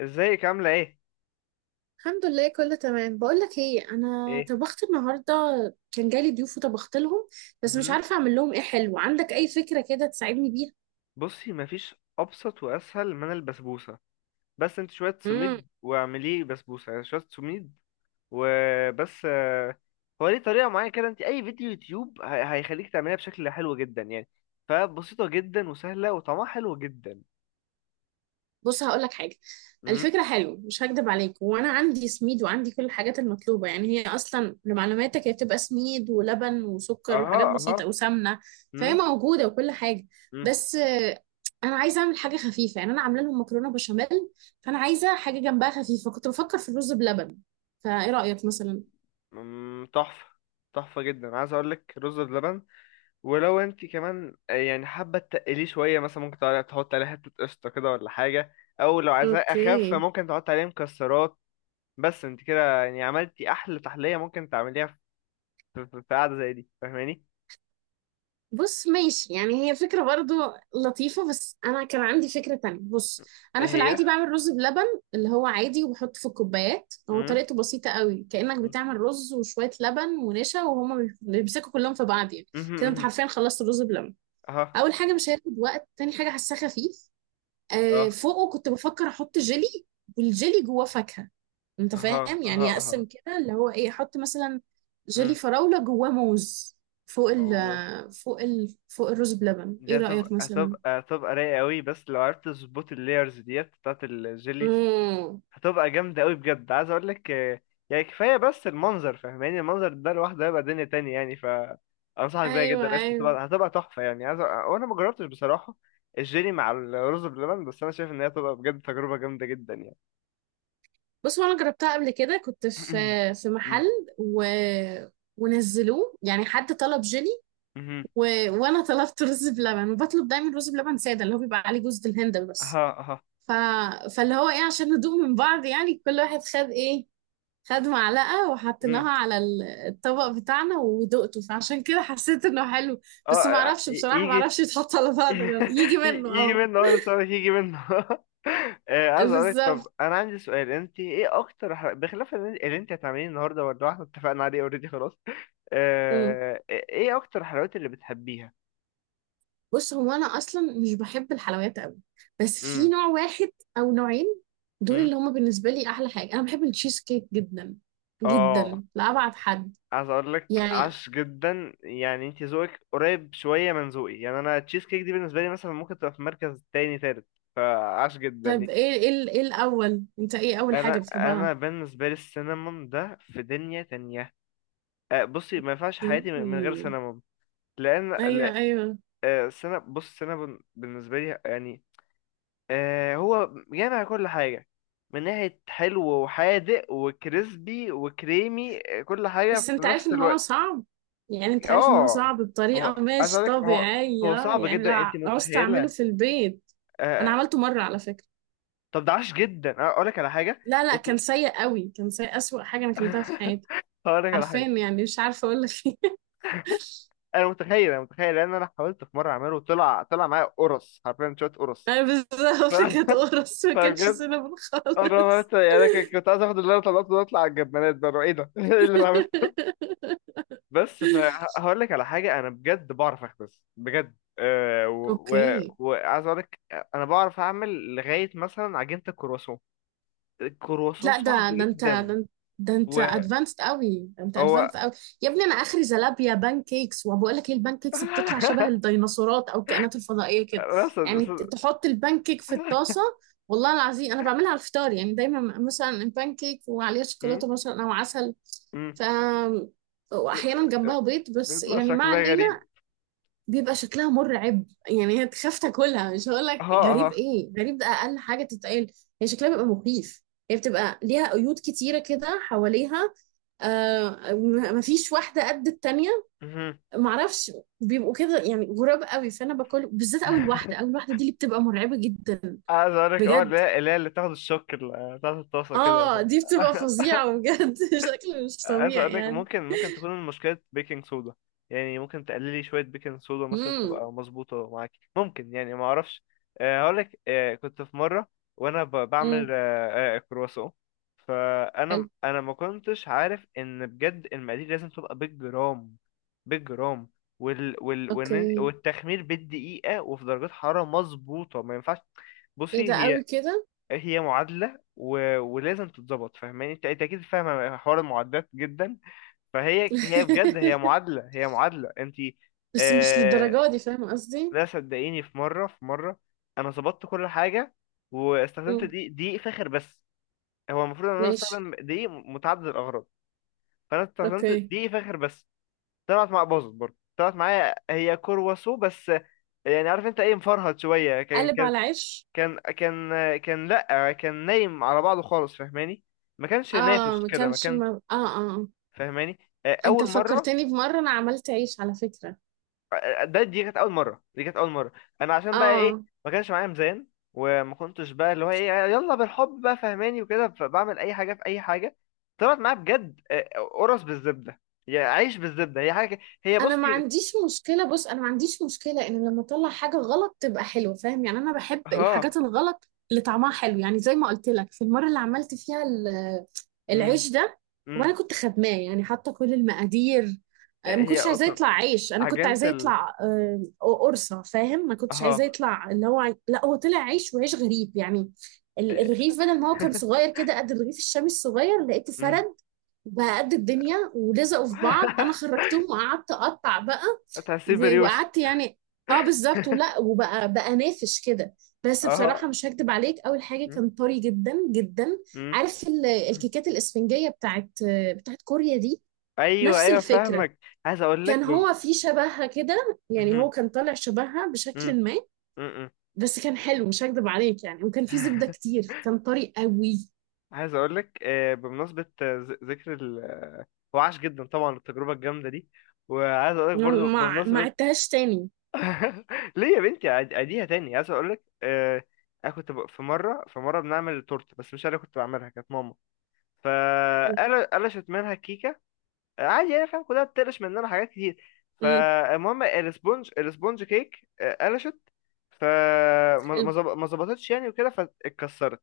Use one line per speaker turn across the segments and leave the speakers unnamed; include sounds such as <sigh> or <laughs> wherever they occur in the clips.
ازيك عاملة ايه؟
الحمد لله، كله تمام. بقول لك ايه، انا
ايه
طبخت النهارده. كان جالي ضيوف وطبخت لهم، بس مش
مهم.
عارفه اعمل لهم ايه حلو. عندك اي فكره كده تساعدني بيها؟
بصي مفيش أبسط وأسهل من البسبوسة. بس انت شوية
امم.
سميد واعمليه بسبوسة، يعني شوية سميد وبس. هو ليه طريقة معينة كده. انت أي فيديو يوتيوب هيخليك تعمليها بشكل حلو جدا يعني. فبسيطة جدا وسهلة وطعمها حلو جدا.
بص، هقول لك حاجه.
مم.
الفكره حلوه، مش هكدب عليك. وانا عندي سميد وعندي كل الحاجات المطلوبه، يعني هي اصلا لمعلوماتك هي بتبقى سميد ولبن وسكر
اها
وحاجات
اها.
بسيطه وسمنه. فهي
مم.
موجوده وكل حاجه.
مم.
بس انا عايزه اعمل حاجه خفيفه. يعني انا عامله لهم مكرونه بشاميل، فانا عايزه حاجه جنبها خفيفه. كنت بفكر في الرز بلبن، فايه رايك مثلا؟
مم. تحفة، تحفة جدا. عايز أقولك رز بلبن. ولو انت كمان يعني حابه تقليه شويه، مثلا ممكن تحط عليه حته قشطه كده ولا حاجه. او لو عايزاه اخف
اوكي.
فممكن تحط عليه مكسرات. بس انت كده يعني عملتي احلى تحليه ممكن تعمليها في قعده زي دي، فاهماني؟
بص، ماشي، يعني هي فكرة برضو لطيفة، بس انا كان عندي فكرة تانية. بص،
ايه
انا في
هي؟
العادي بعمل رز بلبن، اللي هو عادي، وبحط في الكوبايات. هو
امم،
طريقته بسيطة قوي، كأنك
امم،
بتعمل رز وشوية لبن ونشا وهما بيمسكوا كلهم في بعض يعني. كده انت
امم.
حرفيا خلصت الرز بلبن.
اها،
اول حاجة مش هياخد وقت، تاني حاجة هساه خفيف. آه،
اه،
فوقه كنت بفكر احط جيلي، والجيلي جواه فاكهة. انت
اها
فاهم؟
اها
يعني
اها.
اقسم كده اللي هو ايه، احط مثلا جيلي
امم.
فراولة جواه موز فوق ال
اوه،
فوق ال فوق الرز بلبن. ايه
دي هتبقى
رأيك مثلا؟
هتبقى هتبقى رايقه قوي، بس لو عرفت تظبط اللايرز ديت بتاعت الجيلي
امم.
هتبقى جامدة قوي بجد. عايز اقول لك يعني كفاية بس المنظر، فاهماني؟ المنظر ده لوحده هيبقى دنيا تانية يعني. ف انصحك بيها
ايوه
جدا قشطة.
ايوه.
هتبقى تحفة يعني. عايز وانا ما جربتش بصراحة الجيلي مع الرز بلبن، بس انا شايف ان هي هتبقى بجد تجربة جامدة جدا يعني.
بص، هو انا جربتها قبل كده، كنت في
<clears throat> مم.
محل و... ونزلوه، يعني حد طلب جيلي،
مهم.
و... وانا طلبت رز بلبن، وبطلب دايما رز بلبن ساده اللي هو بيبقى عليه جوز الهند بس.
اها اها.
ف... فاللي هو ايه، عشان ندوق من بعض يعني، كل واحد خد ايه، خد معلقة
مم.
وحطيناها على الطبق بتاعنا ودقته، فعشان كده حسيت انه حلو.
اه،
بس ما اعرفش بصراحة، ما
يجي.
اعرفش
<laughs>
يتحط على بعض ولا لا. يجي منه
يجي
اه.
منه اه، لسه هقولك يجي منه. <laughs> عايز اقولك، طب
بالظبط.
انا عندي سؤال. انت ايه اكتر بخلاف اللي انت هتعمليه النهارده، ولا احنا اتفقنا عليه اوريدي خلاص؟
مم.
ايه اكتر الحلويات اللي بتحبيها؟
بص، هو انا اصلا مش بحب الحلويات قوي، بس في
امم،
نوع واحد او نوعين، دول
امم،
اللي هما بالنسبة لي احلى حاجة. انا بحب التشيز كيك جدا
اه.
جدا، لأبعد حد
عايز اقول لك
يعني.
عاش جدا. يعني انت ذوقك قريب شويه من ذوقي. يعني انا تشيز كيك دي بالنسبه لي مثلا ممكن تبقى في مركز تاني تالت، فعاش جدا
طيب،
يعني.
ايه الاول، انت ايه اول
انا
حاجة
انا
بتحبها؟
بالنسبه لي السينامون ده في دنيا تانية. بصي ما ينفعش حياتي من
اوكي.
من غير سينامون. لان
ايوه
لا.
ايوه.
بص السينامون بالنسبه لي يعني آه هو جامع كل حاجة. من ناحية حلو وحادق وكريسبي وكريمي، كل حاجة
بس
في
انت عارف
نفس
ان هو
الوقت.
صعب، يعني انت عارف ان هو
اه
صعب بطريقة
هو عايز
مش
أقولك، هو هو
طبيعية،
صعب
يعني
جدا، انت
لا عوزت اعمله
متخيلة؟
في البيت. انا
آه.
عملته مرة على فكرة.
طب ده عاش جدا. أنا أقولك على حاجة.
لا لا،
انت.
كان سيء قوي، كان سيء، اسوأ حاجة انا اكلتها في حياتي.
<laughs> هقولك على
حرفيا
حاجة.
يعني مش عارفة اقول لك ايه. <laughs>
أنا متخيل لأن أنا حاولت في مرة أعمله، طلع معايا قرص حرفيا، شوية قرص.
انا
ف-
بالظبط كانت
<laughs>
قرص، ما كانش
فبجد
سينابون
أنا ما-
خالص.
يعني أنا كنت عايز آخد اللي أنا طلعته ده أطلع على الجبانات بقى. إيه ده؟ <laughs> إيه اللي بعمله؟ بس
<laughs>
فهقول لك على حاجه. انا بجد بعرف اخبز بجد. أه
اوكي.
وعايز اقول لك انا بعرف اعمل لغايه مثلا عجينه الكرواسون. الكرواسون
لا،
صعب
ده انت، ده
جدا.
انت، ده انت ادفانسد قوي، ده انت
وهو
ادفانسد قوي. يا ابني، انا اخري زلابيا بان كيكس. وبقول لك ايه، البان كيكس بتطلع شبه
<laughs>
الديناصورات او الكائنات الفضائيه كده.
بس
يعني
بس-
تحط البان كيك في الطاسه. والله العظيم انا بعملها على الفطار، يعني دايما مثلا البان كيك وعليها
م-
شوكولاته مثلا او عسل.
م-
ف واحيانا جنبها بيض، بس
بيطلع
يعني ما
شكلها غريب.
علينا. بيبقى شكلها مرعب يعني، هي اكتشفت تاكلها. مش هقول لك
ها
غريب،
ها
ايه غريب، ده اقل حاجه تتقال. هي شكلها بيبقى مخيف، هي بتبقى ليها قيود كتيره كده حواليها. آه، مفيش واحده قد التانيه.
مهم.
معرفش، بيبقوا كده يعني غراب قوي. فانا باكل بالذات اول واحده، اول
<laughs>
واحده دي اللي بتبقى مرعبه جدا.
عايز اقول لك اه،
بجد
لا لا، اللي تاخد الشوك بتاعت الطاسه كده.
اه، دي بتبقى
<laughs>
فظيعه بجد. <laughs> شكل مش
عايز
طبيعي
اقولك
يعني.
ممكن، ممكن تكون المشكلة بيكنج صودا. يعني ممكن تقللي شوية بيكنج صودا مثلا
امم.
تبقى مظبوطة معاكي، ممكن، يعني ما اعرفش. هقولك، كنت في مرة وانا بعمل
امم.
كرواسون. فانا
حلو.
انا ما كنتش عارف ان بجد المقادير لازم تبقى بالجرام، بالجرام. وال وال
اوكي.
والتخمير بالدقيقة وفي درجات حرارة مظبوطة، ما ينفعش.
ايه
بصي
ده
هي،
قوي كده.
هي معادلة و... ولازم تتظبط، فاهماني انت؟ أنت اكيد فاهمة حوار المعادلات جدا. فهي بجد هي
<laughs>
معادلة، هي معادلة انت.
بس مش
آه.
للدرجة دي، فاهم قصدي؟
لا صدقيني، في مرة انا ظبطت كل حاجة، واستخدمت
مم.
دقيق فاخر بس. هو المفروض ان انا
ماشي.
استخدم دقيق متعدد الاغراض، فانا استخدمت
اوكي.
دقيق فاخر بس. طلعت مع، باظت برضه، طلعت معايا هي كرواسو بس. يعني عارف انت ايه، مفرهد شوية. كان
قلب
كان
على عيش.
كان كان كان، لا كان نايم على بعضه خالص، فاهماني؟ ما كانش
اه
نافش
ما
كده، ما
كانش، ما...
كانش.
اه اه آه.
فاهماني؟
انت
اول مرة.
فكرتني بمرة انا عملت عيش على فكرة.
آه، دي كانت اول مره، دي كانت اول مره. انا عشان بقى ايه،
اه،
ما كانش معايا ميزان. وما كنتش بقى اللي هو ايه، يلا بالحب بقى فهماني وكده، فبعمل اي حاجه في اي حاجه. طلعت معايا بجد قرص بالزبده، يا عيش بالزبده. هي حاجه، هي
انا ما
بصي.
عنديش مشكله. بص، انا ما عنديش مشكله ان لما اطلع حاجه غلط تبقى حلوه، فاهم يعني؟ انا بحب
ها.
الحاجات الغلط اللي طعمها حلو، يعني زي ما قلت لك في المره اللي عملت فيها
امم،
العيش ده.
امم.
وانا كنت خدماه يعني، حاطه كل المقادير. ما
هي
كنتش عايزاه
اصلا
يطلع عيش، انا كنت
عجينه
عايزاه
ال.
يطلع قرصه، فاهم؟ ما كنتش
ها.
عايزاه يطلع اللي هو لا، هو طلع عيش، وعيش غريب يعني. الرغيف بدل ما هو كان صغير كده قد الرغيف الشامي الصغير، لقيته
امم.
فرد، بقى قد الدنيا، ولزقوا في بعض. انا
<laughs>
خرجتهم وقعدت اقطع بقى،
تحسيه بريوش.
وقعدت يعني. اه بالظبط، ولا وبقى نافش كده. بس
اه.
بصراحة مش هكدب عليك، أول حاجة
مم.
كان طري جدا جدا.
مم.
عارف الكيكات الإسفنجية بتاعت كوريا دي؟
ايوه
نفس
ايوه
الفكرة.
فاهمك. عايز اقول لك
كان
بب...
هو في شبهها كده، يعني هو
مم.
كان طالع شبهها
مم.
بشكل ما.
مم.
بس كان حلو مش هكدب عليك يعني، وكان في زبدة كتير، كان طري قوي.
عايز اقول لك بمناسبه ذكر ال... هو عاش جدا طبعا التجربه الجامده دي. وعايز اقول لك
ما
برضو
ما ما
بمناسبه.
عدتهاش تاني.
<laughs> ليه يا بنتي؟ اديها تاني. عايز اقول لك انا كنت في مره بنعمل تورته، بس مش انا اللي كنت بعملها، كانت ماما.
حلو.
فقال قلشت منها الكيكه. عادي يعني، فاهم؟ كلها بتقلش مننا حاجات كتير.
امم.
فالمهم الاسبونج كيك قلشت. فما
حلو.
ما ما ظبطتش يعني وكده، فاتكسرت.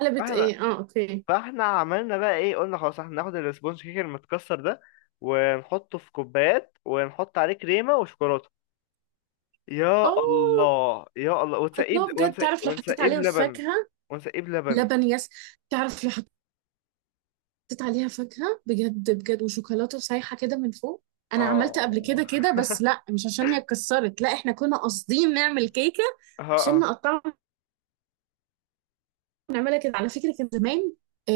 قلبت ايه؟ اه اوكي.
فاحنا عملنا بقى ايه، قلنا خلاص احنا هناخد السبونج كيك المتكسر ده ونحطه في كوبايات ونحط عليه كريمة وشوكولاتة. يا
اه،
الله يا الله ونسقيه
الله، بجد تعرف لو حطيت
ونسقيه
عليها
بلبن،
فاكهة؟
ونسقيه بلبن.
لبن، يس. تعرف لو حطيت عليها فاكهة بجد بجد وشوكولاتة سايحة كده من فوق. انا عملت قبل كده
اه.
كده، بس
<laughs>
لا مش عشان هي اتكسرت، لا، احنا كنا قاصدين نعمل كيكة
اه
عشان
اه.
نقطعها. بنعملها كده على فكرة، كان زمان. آه،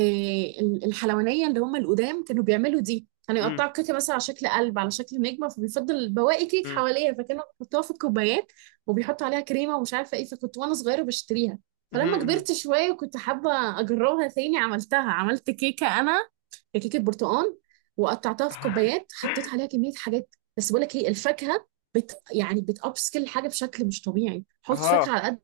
الحلوانية اللي هم القدام كانوا بيعملوا دي، كانوا
أمم،
يقطعوا الكيكة مثلا على شكل قلب، على شكل نجمة، فبيفضل بواقي كيك
أمم،
حواليها، فكانوا بيحطوها في الكوبايات وبيحطوا عليها كريمة ومش عارفة ايه. فكنت وانا صغيرة بشتريها،
أمم،
فلما
أمم.
كبرت شوية وكنت حابة أجربها تاني، عملتها، عملت كيكة أنا، كيكة برتقال. وقطعتها في كوبايات، حطيت
<laughs>
عليها كمية حاجات. بس بقول لك ايه، الفاكهة بت يعني بتأبسكل الحاجة بشكل مش طبيعي. حط فاكهة
اه.
على قد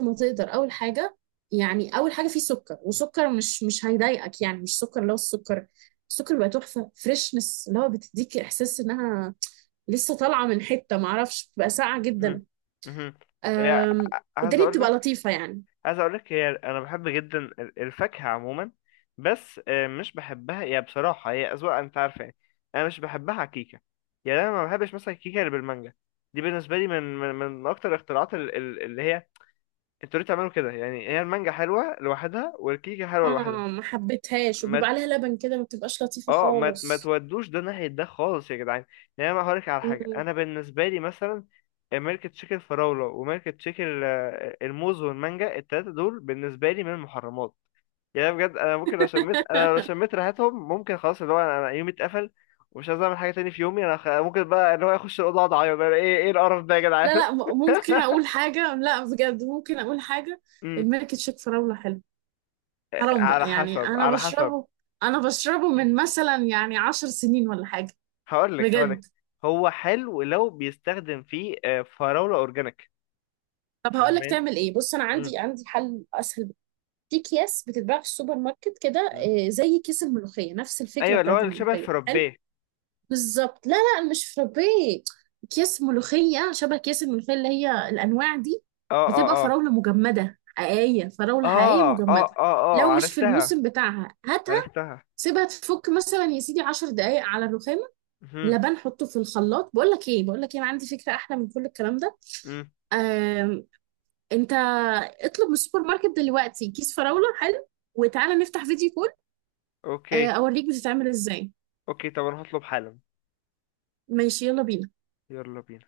ما تقدر. اول حاجه يعني، اول حاجه فيه سكر، وسكر مش هيضايقك، يعني مش سكر اللي هو السكر. السكر بقى تحفه، فريشنس، اللي هو بتديك احساس انها لسه طالعه من حته ما اعرفش، بتبقى ساقعه
أمم،
جدا.
أمم. يعني
أم،
<laughs> عايز
والدنيا
اقول
بتبقى
لك،
لطيفه يعني.
هي انا بحب جدا الفاكهه عموما، بس مش بحبها يا، بصراحه هي اذواق انت عارفه يعني. انا مش بحبها على كيكه. يعني انا ما بحبش مثلا الكيكه اللي بالمانجا. دي بالنسبه لي من، من, من اكتر الاختراعات اللي هي انتوا ليه تعملوا كده يعني؟ هي المانجا حلوه لوحدها والكيكه حلوه لوحدها.
اه ما حبيتهاش،
ما
وبيبقى
ت-
عليها لبن كده ما بتبقاش لطيفه
اه، ما
خالص.
تودوش ده ناحيه ده خالص يا جدعان. يعني انا هقول لك على حاجه.
مم.
انا بالنسبه لي مثلا ميلك تشيك الفراوله وميلك تشيك الموز والمانجا، التلاته دول بالنسبه لي من المحرمات. يعني بجد انا ممكن لو شميت، انا لو
<laughs>
شميت ريحتهم ممكن خلاص اللي هو انا، أنا يومي اتقفل، ومش عايز اعمل حاجه تاني في يومي. انا خ... ممكن بقى اللي هو اخش الاوضه اقعد اعيط بقى، ايه، ايه القرف ده يا
لا
جدعان؟
لا،
<laughs>
ممكن اقول حاجه، لا بجد ممكن اقول حاجه.
امم.
الملك تشيك فراوله حلو، حرام
على
بقى يعني.
حسب
انا
على حسب.
بشربه، انا بشربه من مثلا يعني 10 سنين ولا حاجه،
هقول لك
بجد.
هو حلو لو بيستخدم فيه فراوله اورجانيك.
طب هقول لك
فاهمين.
تعمل ايه. بص، انا
امم،
عندي حل اسهل بكتير. في اكياس بتتباع في السوبر ماركت كده،
امم.
زي كيس الملوخيه، نفس الفكره
ايوه، اللي هو
بتاعت
اللي شبه
الملوخيه حلو.
الفرابيه.
بالظبط، لا لا، مش فرابيه. اكياس ملوخيه، شبه اكياس الملوخيه اللي هي الانواع دي.
اه اه
بتبقى
اه
فراوله مجمده حقيقيه، فراوله حقيقيه
اه، اه
مجمده.
اه اه،
لو مش في
عرفتها،
الموسم بتاعها هاتها،
عرفتها.
سيبها تفك مثلا يا سيدي 10 دقايق على الرخام.
امم.
لبن، حطه في الخلاط. بقول لك ايه، بقول لك ايه، انا عندي فكره احلى من كل الكلام ده. آم، انت اطلب من السوبر ماركت دلوقتي كيس فراوله حلو، وتعالى نفتح فيديو كول،
اوكي.
اوريك بتتعمل ازاي.
اوكي، طب انا هطلب حالا.
ماشي، يلا بينا.
يلا بينا